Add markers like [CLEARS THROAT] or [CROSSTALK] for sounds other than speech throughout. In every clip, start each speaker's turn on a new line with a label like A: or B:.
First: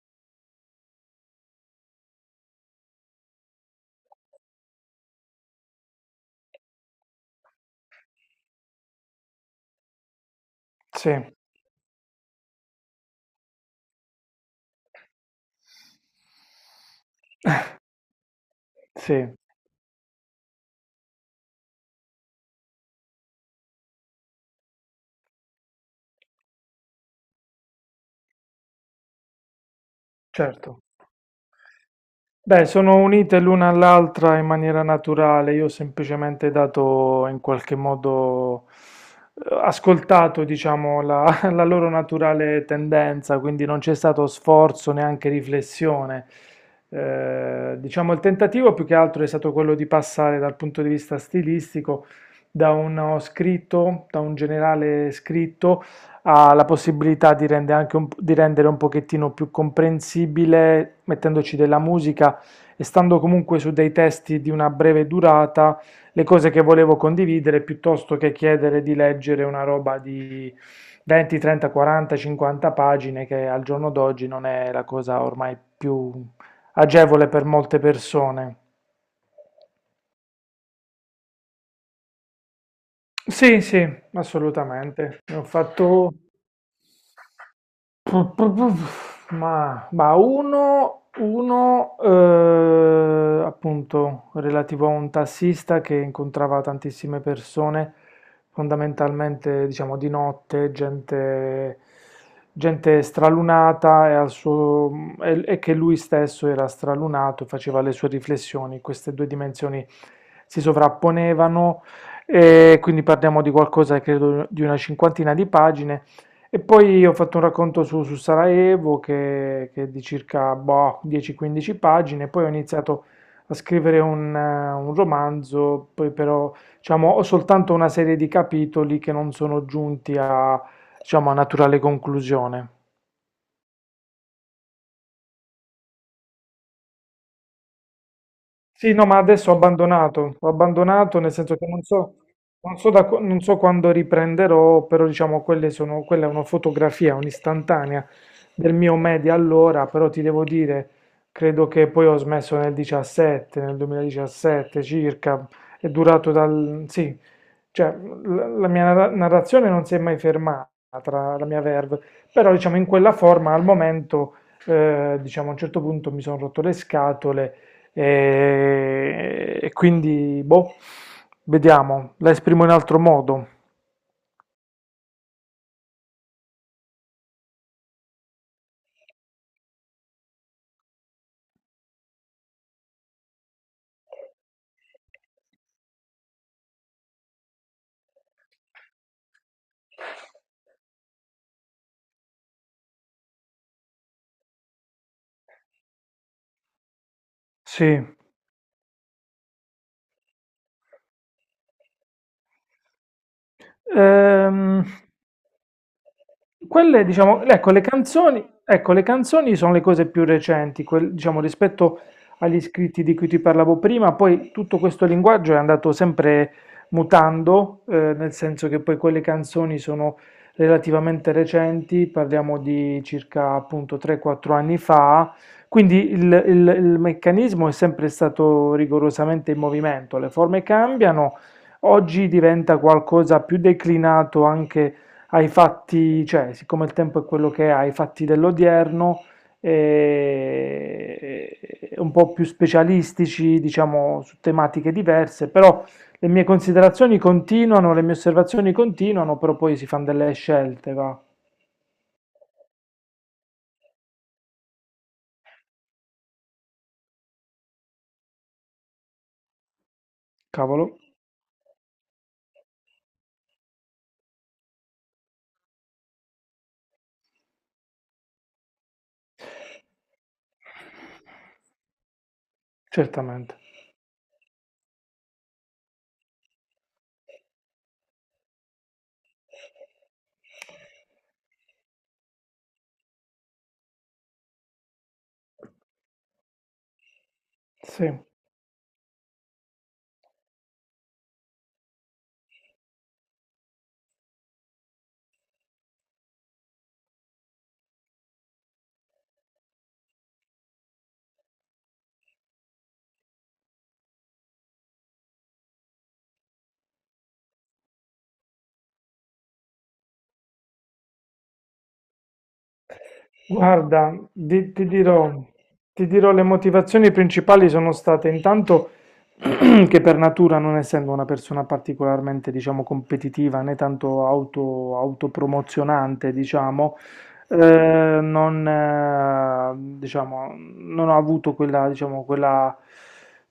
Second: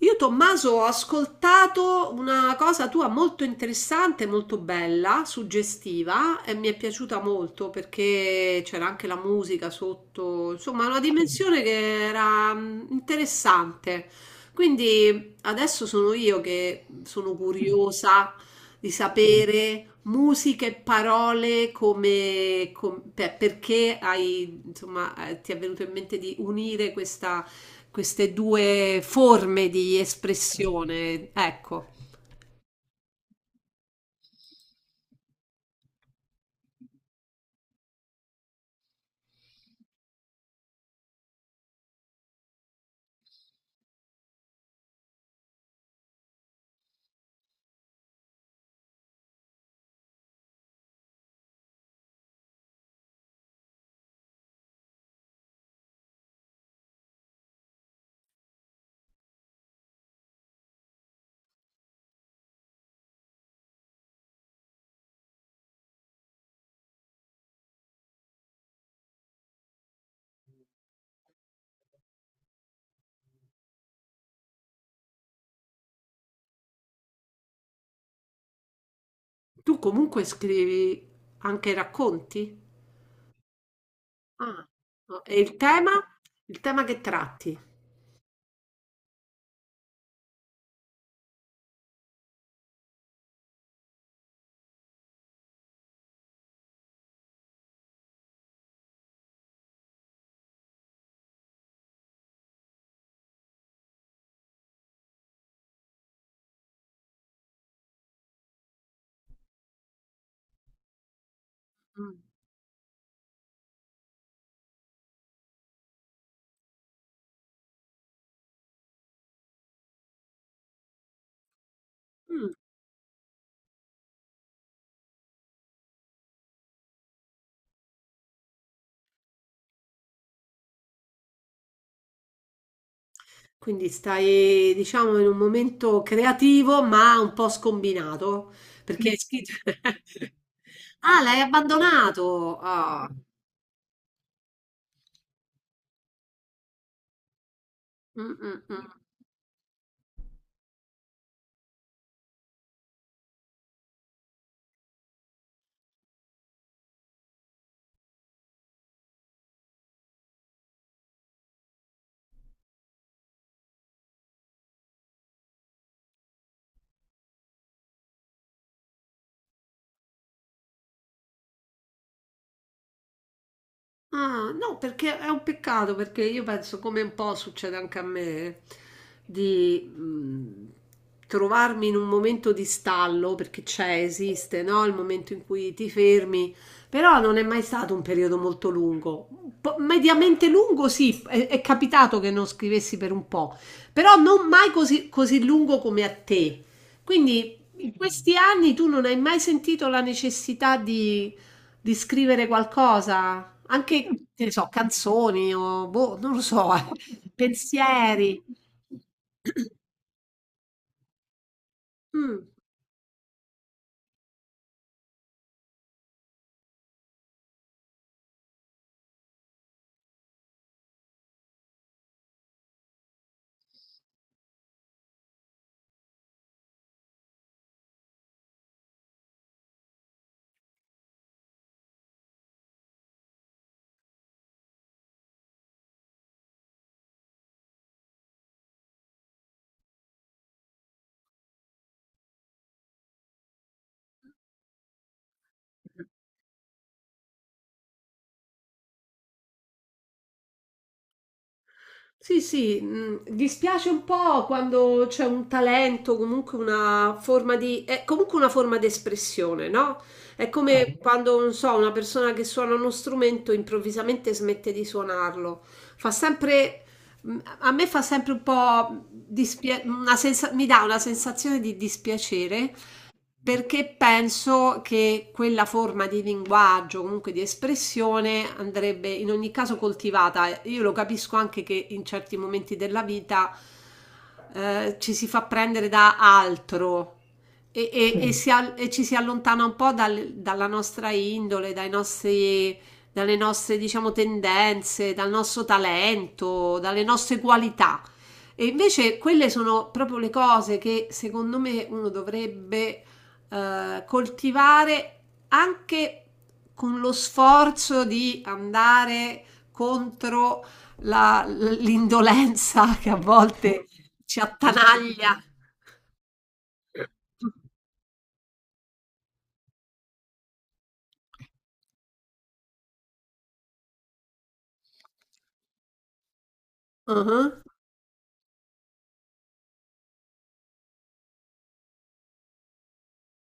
A: Io, Tommaso, ho ascoltato una cosa tua molto interessante, molto bella, suggestiva e mi è piaciuta molto perché c'era anche la musica sotto, insomma, una
B: Sì,
A: dimensione che era interessante. Quindi adesso sono io che sono curiosa di
B: sì,
A: sapere musica e parole perché hai, insomma, ti è venuto in mente di unire questa queste due forme di
B: certo.
A: espressione. Ecco,
B: Beh, sono unite l'una all'altra in maniera naturale, io ho semplicemente dato in qualche modo, ascoltato, diciamo, [LAUGHS] la loro naturale tendenza, quindi non c'è stato sforzo, neanche riflessione. Diciamo, il tentativo più che altro è stato quello di passare dal punto di vista stilistico da uno scritto, da un generale scritto, ha la possibilità di rende anche di rendere un pochettino più comprensibile, mettendoci della musica e stando comunque su dei testi di una breve durata, le cose che volevo condividere piuttosto che chiedere di leggere una roba di 20, 30, 40, 50 pagine, che al giorno d'oggi non è la cosa ormai più agevole per molte persone.
A: tu comunque scrivi anche racconti?
B: Sì, sì,
A: Ah,
B: assolutamente.
A: no.
B: Ne
A: E
B: ho
A: il tema?
B: fatto.
A: Il tema che tratti?
B: Ma uno, appunto relativo a un tassista che incontrava tantissime persone, fondamentalmente diciamo di notte, gente, gente stralunata e che lui stesso era stralunato e faceva le sue riflessioni. Queste due dimensioni si sovrapponevano
A: Mm.
B: e quindi parliamo di qualcosa, credo, di una cinquantina di pagine. E poi ho fatto un racconto su Sarajevo che è di circa boh, 10-15 pagine, poi ho
A: Mm.
B: iniziato a scrivere un romanzo, poi però diciamo, ho soltanto una serie di capitoli che non sono giunti a, diciamo, a naturale conclusione.
A: Quindi stai, diciamo, in un momento creativo, ma un po' scombinato,
B: Sì, no,
A: perché hai
B: ma adesso
A: scritto... [LAUGHS]
B: ho abbandonato
A: Ah,
B: nel
A: l'hai
B: senso che non so,
A: abbandonato!
B: non so, da,
A: Ah.
B: qu- non so quando riprenderò, però diciamo quelle sono, quella è una fotografia, un'istantanea
A: Mm, mm,
B: del
A: mm.
B: mio media allora, però ti devo dire, credo che poi ho smesso nel 17, nel 2017 circa, è durato dal, sì, cioè la mia narrazione non si è mai fermata, la mia verve, però diciamo in quella forma al momento, diciamo a un certo punto mi sono rotto le scatole e quindi, boh, vediamo, la esprimo in altro modo,
A: Ah, no, perché è un peccato, perché io penso, come un po' succede anche a me, di trovarmi in un momento di stallo, perché c'è, esiste, no? Il momento in cui ti fermi, però non è mai stato un periodo molto lungo. Un po' mediamente lungo, sì, è capitato che non scrivessi per un po', però non mai così, così lungo come a te. Quindi in
B: sì.
A: questi anni tu non hai mai sentito la necessità di scrivere qualcosa? Anche, che ne so,
B: Ehm,
A: canzoni o boh, non lo so,
B: Quelle,
A: [LAUGHS]
B: diciamo,
A: pensieri.
B: ecco, le canzoni sono le cose più recenti, diciamo, rispetto
A: Mh,
B: agli scritti di cui ti parlavo prima, poi tutto questo linguaggio è andato sempre mutando, nel senso che poi quelle canzoni sono relativamente recenti, parliamo di circa appunto 3-4 anni fa, quindi il meccanismo è sempre stato rigorosamente in movimento, le forme cambiano, oggi diventa qualcosa più declinato anche ai fatti, cioè, siccome il tempo è quello che è, ai fatti dell'odierno, un po' più specialistici, diciamo, su tematiche diverse, però le mie considerazioni continuano, le mie osservazioni continuano, però poi si fanno delle scelte, va.
A: sì, sì, dispiace un po' quando c'è un talento, comunque una forma di, è comunque una forma di espressione, no? È come sì,
B: Cavolo,
A: quando, non so, una persona che suona uno strumento improvvisamente smette di suonarlo. Fa sempre, a me fa sempre un po' mi dà una sensazione di dispiacere
B: certamente.
A: perché penso che quella forma di linguaggio, comunque di espressione, andrebbe in ogni caso coltivata. Io lo capisco anche che in certi momenti della vita ci si fa prendere da altro e,
B: Sì.
A: e- e sì, ci si allontana un po' dalla nostra indole, dalle nostre, diciamo, tendenze, dal nostro talento, dalle nostre qualità. E invece quelle sono proprio le cose che secondo me uno dovrebbe coltivare anche con lo sforzo di andare contro l'indolenza [LAUGHS] che a volte
B: Guarda,
A: ci attanaglia.
B: ti dirò, le motivazioni principali sono state intanto [CLEARS THROAT] che per natura, non essendo una persona particolarmente, diciamo, competitiva né tanto autopromozionante, diciamo,
A: Mhm.
B: non ho avuto quella, diciamo, quella,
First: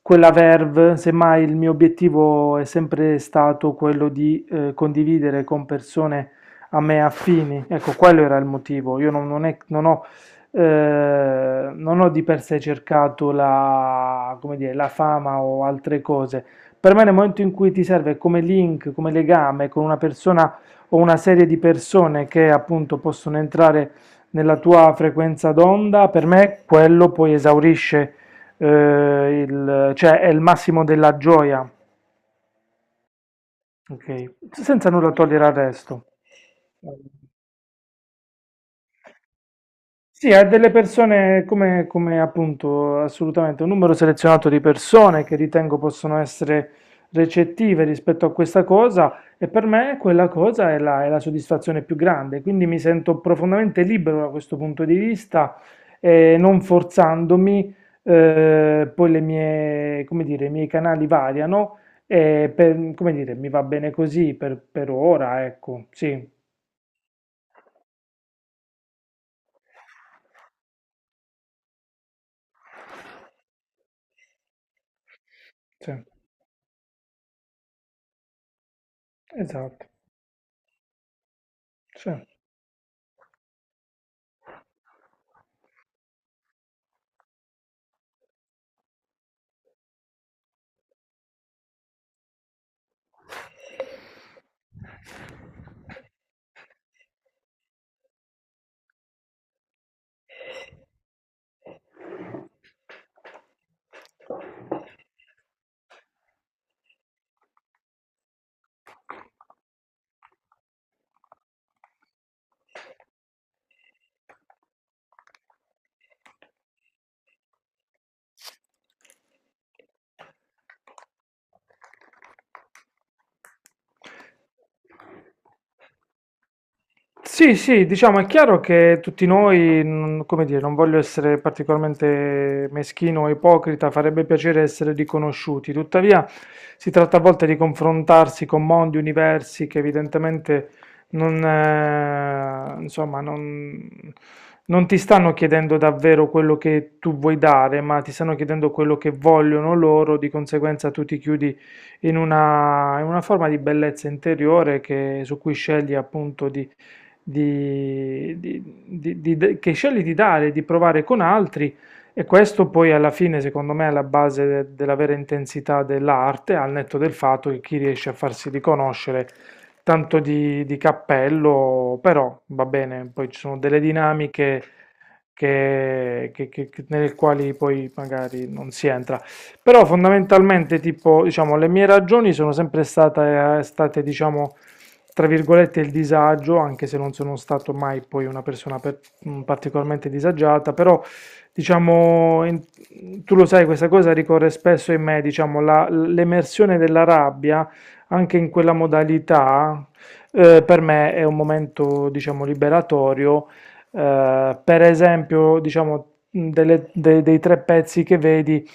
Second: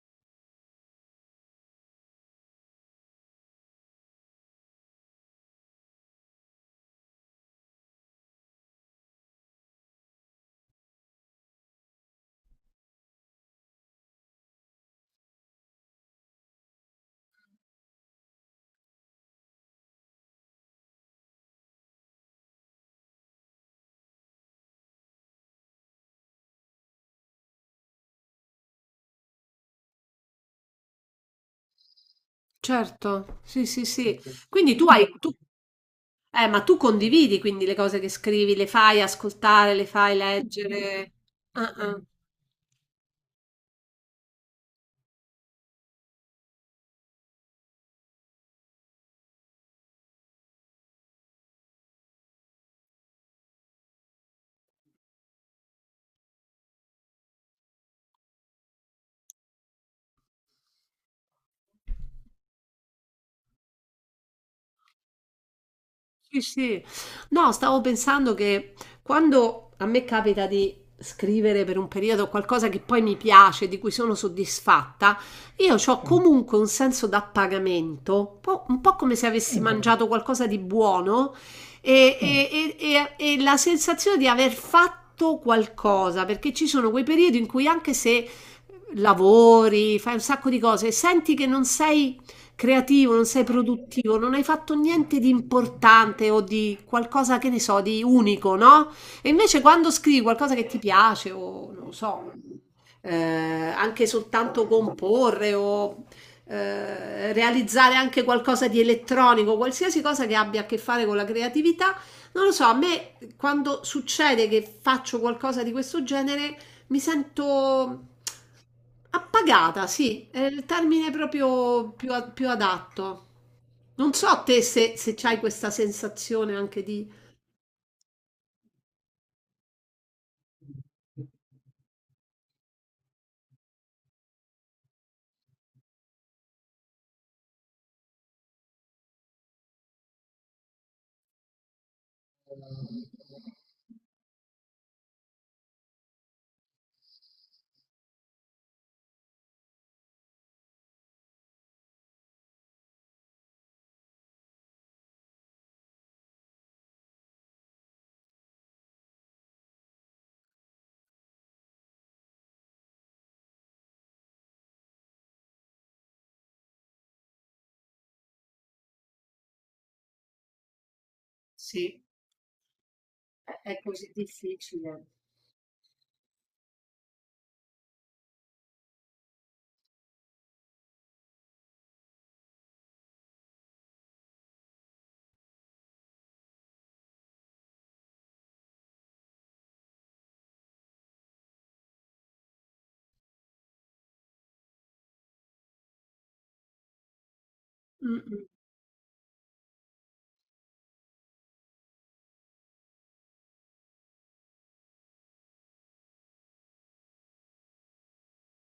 B: quella verve, semmai il mio obiettivo è sempre stato quello di condividere con persone a me affini. Ecco, quello era il motivo. Io non ho di per sé cercato la, come dire, la fama o altre cose. Per me nel momento in cui ti serve come link, come legame con una persona o una serie di persone che appunto possono entrare nella tua frequenza d'onda, per me quello poi esaurisce, cioè è il massimo della gioia,
A: Certo, sì, sì, sì.
B: ok?
A: Quindi
B: Senza nulla togliere al resto.
A: ma tu condividi quindi le cose che scrivi, le fai ascoltare, le fai
B: Sì, ha delle
A: leggere.
B: persone come appunto assolutamente un numero selezionato di persone che ritengo possono essere recettive rispetto a questa cosa e per me quella cosa è la soddisfazione più grande, quindi mi sento profondamente libero da questo punto di vista e non forzandomi, poi le mie, come dire, i miei canali variano e come dire, mi va bene così per ora, ecco, sì,
A: Sì, sì. No, stavo pensando che quando a me capita di scrivere per un periodo qualcosa che poi mi piace, di cui sono soddisfatta, io
B: sì,
A: ho, mm, comunque un senso d'appagamento, un po' come se avessi, mm,
B: esatto,
A: mangiato qualcosa di buono
B: sì.
A: mm, e la sensazione di aver fatto qualcosa, perché ci sono quei periodi in cui anche se lavori, fai un sacco di cose, senti che non sei creativo, non sei produttivo, non hai fatto niente di importante o di qualcosa che ne so, di unico, no? E invece quando scrivi qualcosa che ti piace o non lo so, eh, anche soltanto comporre o realizzare anche qualcosa di elettronico, qualsiasi cosa che abbia a che fare con la creatività, non lo so, a me quando succede che faccio qualcosa di questo genere mi sento appagata, sì, è il termine proprio più adatto. Non
B: St.
A: so te se, se c'hai questa sensazione anche di...
B: Sì, sì, diciamo è chiaro che tutti noi, come dire, non voglio essere particolarmente meschino o ipocrita, farebbe piacere essere riconosciuti, tuttavia si tratta a volte di confrontarsi con mondi, universi che evidentemente non, insomma, non ti stanno chiedendo davvero quello che tu vuoi dare, ma ti stanno chiedendo quello che vogliono loro, di conseguenza tu ti chiudi in una forma di bellezza interiore su cui scegli appunto che scegli di dare, di provare con altri e questo poi alla fine, secondo me, è la base della vera intensità dell'arte, al netto del fatto che chi riesce a farsi riconoscere tanto di cappello,
A: Sì,
B: però va bene, poi ci sono delle
A: è così
B: dinamiche
A: difficile.
B: nelle quali poi magari non si entra. Però fondamentalmente, tipo, diciamo, le mie ragioni sono sempre state, diciamo, tra virgolette, il disagio, anche se non sono stato mai poi una persona particolarmente disagiata, però diciamo, tu lo sai, questa cosa ricorre spesso in me, diciamo, l'emersione della rabbia,
A: Mm,
B: anche
A: mm,
B: in quella modalità, per me è un momento, diciamo, liberatorio per esempio, diciamo, dei tre pezzi che vedi,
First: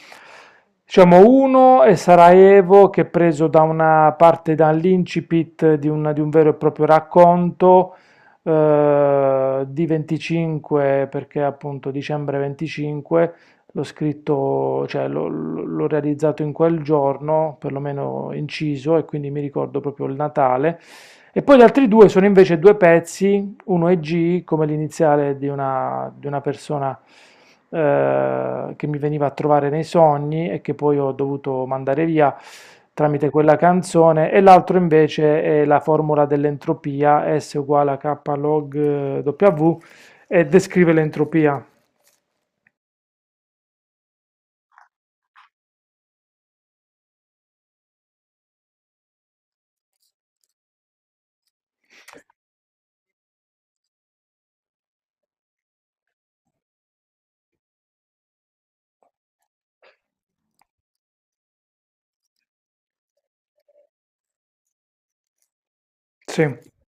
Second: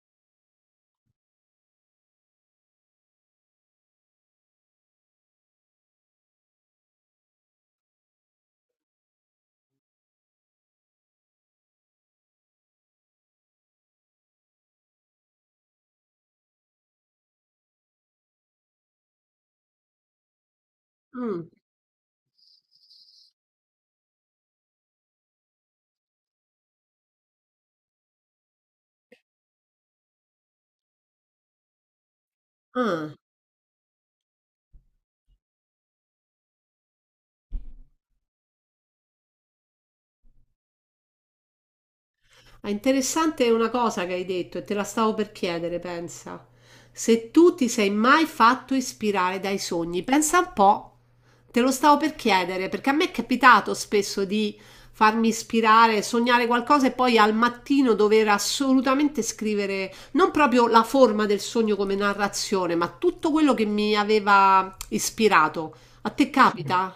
B: diciamo, uno è Sarajevo, che è preso da una parte dall'incipit di, di un vero e proprio racconto, di 25, perché appunto dicembre 25, l'ho scritto, cioè l'ho realizzato in quel giorno, perlomeno inciso, e quindi mi ricordo proprio il Natale. E
A: mm.
B: poi gli altri due sono invece due pezzi uno è G come l'iniziale di di una persona che mi veniva a trovare nei sogni e che poi ho dovuto mandare via
A: Ah.
B: tramite quella canzone, e l'altro invece è la formula dell'entropia, S uguale a K log W, e descrive l'entropia.
A: Ah, interessante una cosa che hai detto e te la stavo per chiedere, pensa. Se tu ti sei mai fatto ispirare dai sogni, pensa un po'. Te lo stavo per chiedere perché a me è capitato spesso di farmi ispirare, sognare qualcosa e poi al mattino dover assolutamente scrivere non proprio la forma del sogno come narrazione, ma tutto quello che mi aveva ispirato. A te
B: Sì.
A: capita?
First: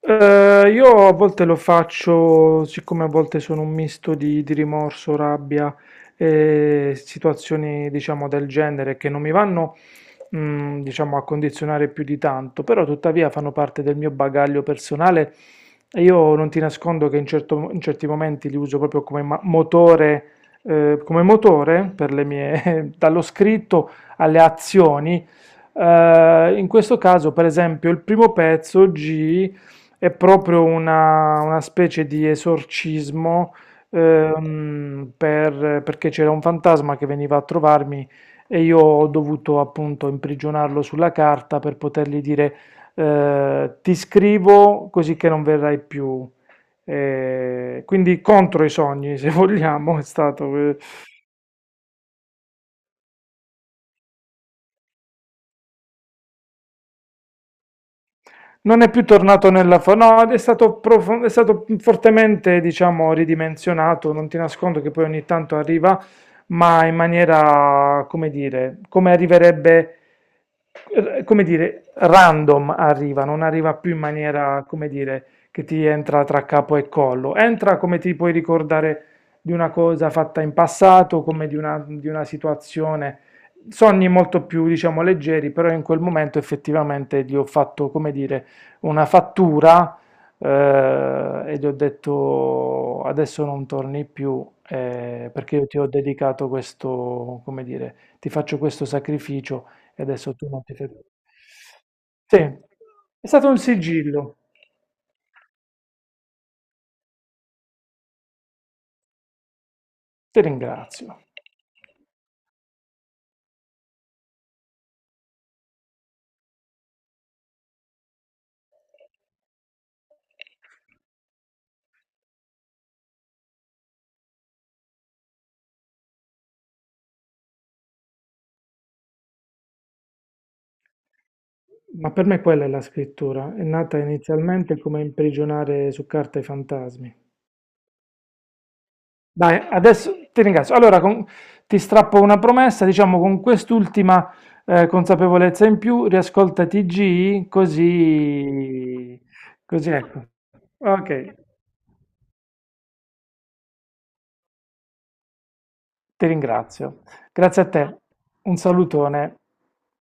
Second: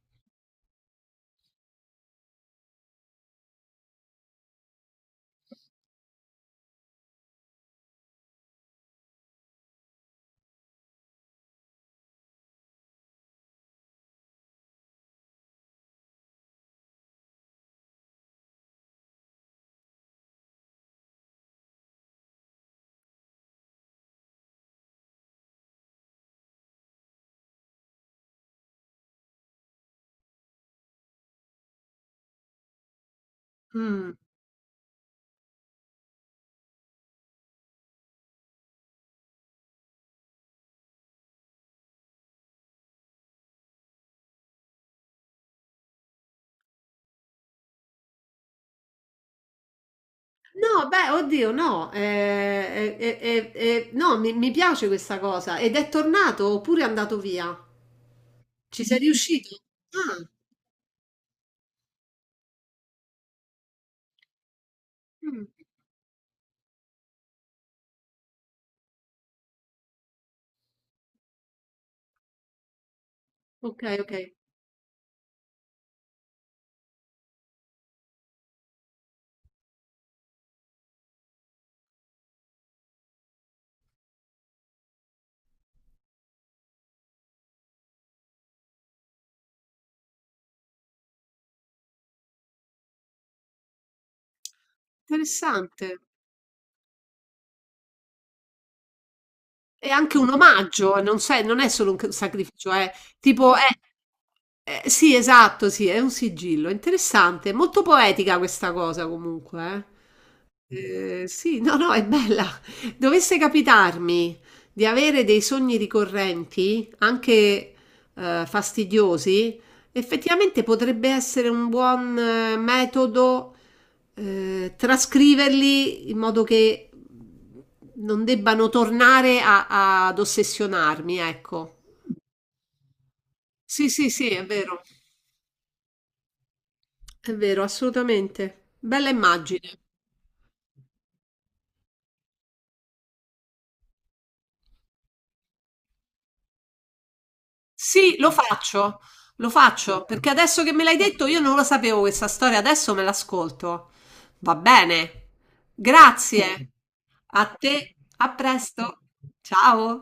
B: Io a volte lo faccio, siccome a volte sono un misto di rimorso, rabbia e situazioni, diciamo, del genere che non mi vanno, diciamo, a condizionare più di tanto, però tuttavia fanno parte del mio bagaglio personale e io non ti nascondo che in certi momenti li uso proprio come motore per le mie, [LAUGHS] dallo scritto alle azioni. In questo caso, per esempio, il primo pezzo G è proprio una specie di esorcismo
A: Mm.
B: perché c'era un fantasma che veniva a trovarmi e io ho dovuto appunto imprigionarlo sulla carta per potergli dire ti scrivo così che non verrai più. Quindi contro i sogni, [LAUGHS] se vogliamo, è stato.
A: No, beh, oddio, no, no, mi piace questa cosa. Ed è tornato oppure è andato via?
B: Non
A: Ci
B: è
A: sei
B: più tornato
A: riuscito?
B: nella fa-
A: Ah,
B: No, è stato fortemente, diciamo, ridimensionato. Non ti nascondo che poi ogni
A: mm,
B: tanto arriva, ma in maniera, come dire, come arriverebbe, come dire, random arriva, non arriva
A: ok,
B: più in
A: ok.
B: maniera, come dire, che ti entra tra capo e collo. Entra come ti puoi ricordare di una cosa fatta in passato, come di una situazione. Sogni molto più, diciamo, leggeri, però in quel momento effettivamente gli ho fatto, come dire, una fattura e gli ho detto adesso non torni più perché io ti
A: Interessante.
B: ho dedicato questo, come dire, ti faccio questo sacrificio
A: È
B: e
A: anche un
B: adesso tu non ti fai più.
A: omaggio, non è solo un
B: Sì,
A: sacrificio, è
B: è stato
A: tipo,
B: un
A: è,
B: sigillo,
A: sì, esatto, sì, è un sigillo, interessante, molto poetica questa cosa comunque. Eh.
B: ti ringrazio.
A: Sì, no, no, è bella. Dovesse capitarmi di avere dei sogni ricorrenti, anche fastidiosi, effettivamente potrebbe essere un buon metodo trascriverli in modo che non debbano tornare ad ossessionarmi, ecco.
B: Ma per me quella è la scrittura, è
A: Sì,
B: nata
A: sì, sì,
B: inizialmente come imprigionare su carta i fantasmi.
A: è vero, assolutamente. Bella
B: Dai,
A: immagine.
B: adesso ti ringrazio. Allora, ti strappo una promessa, diciamo con quest'ultima consapevolezza in più, riascolta TG,
A: Sì,
B: così,
A: lo
B: così
A: faccio,
B: ecco.
A: perché adesso che me l'hai detto
B: Ok,
A: io non lo sapevo questa storia, adesso me l'ascolto. Va bene,
B: ti
A: grazie.
B: ringrazio.
A: A
B: Grazie a
A: te,
B: te.
A: a
B: Un
A: presto.
B: salutone.
A: Ciao.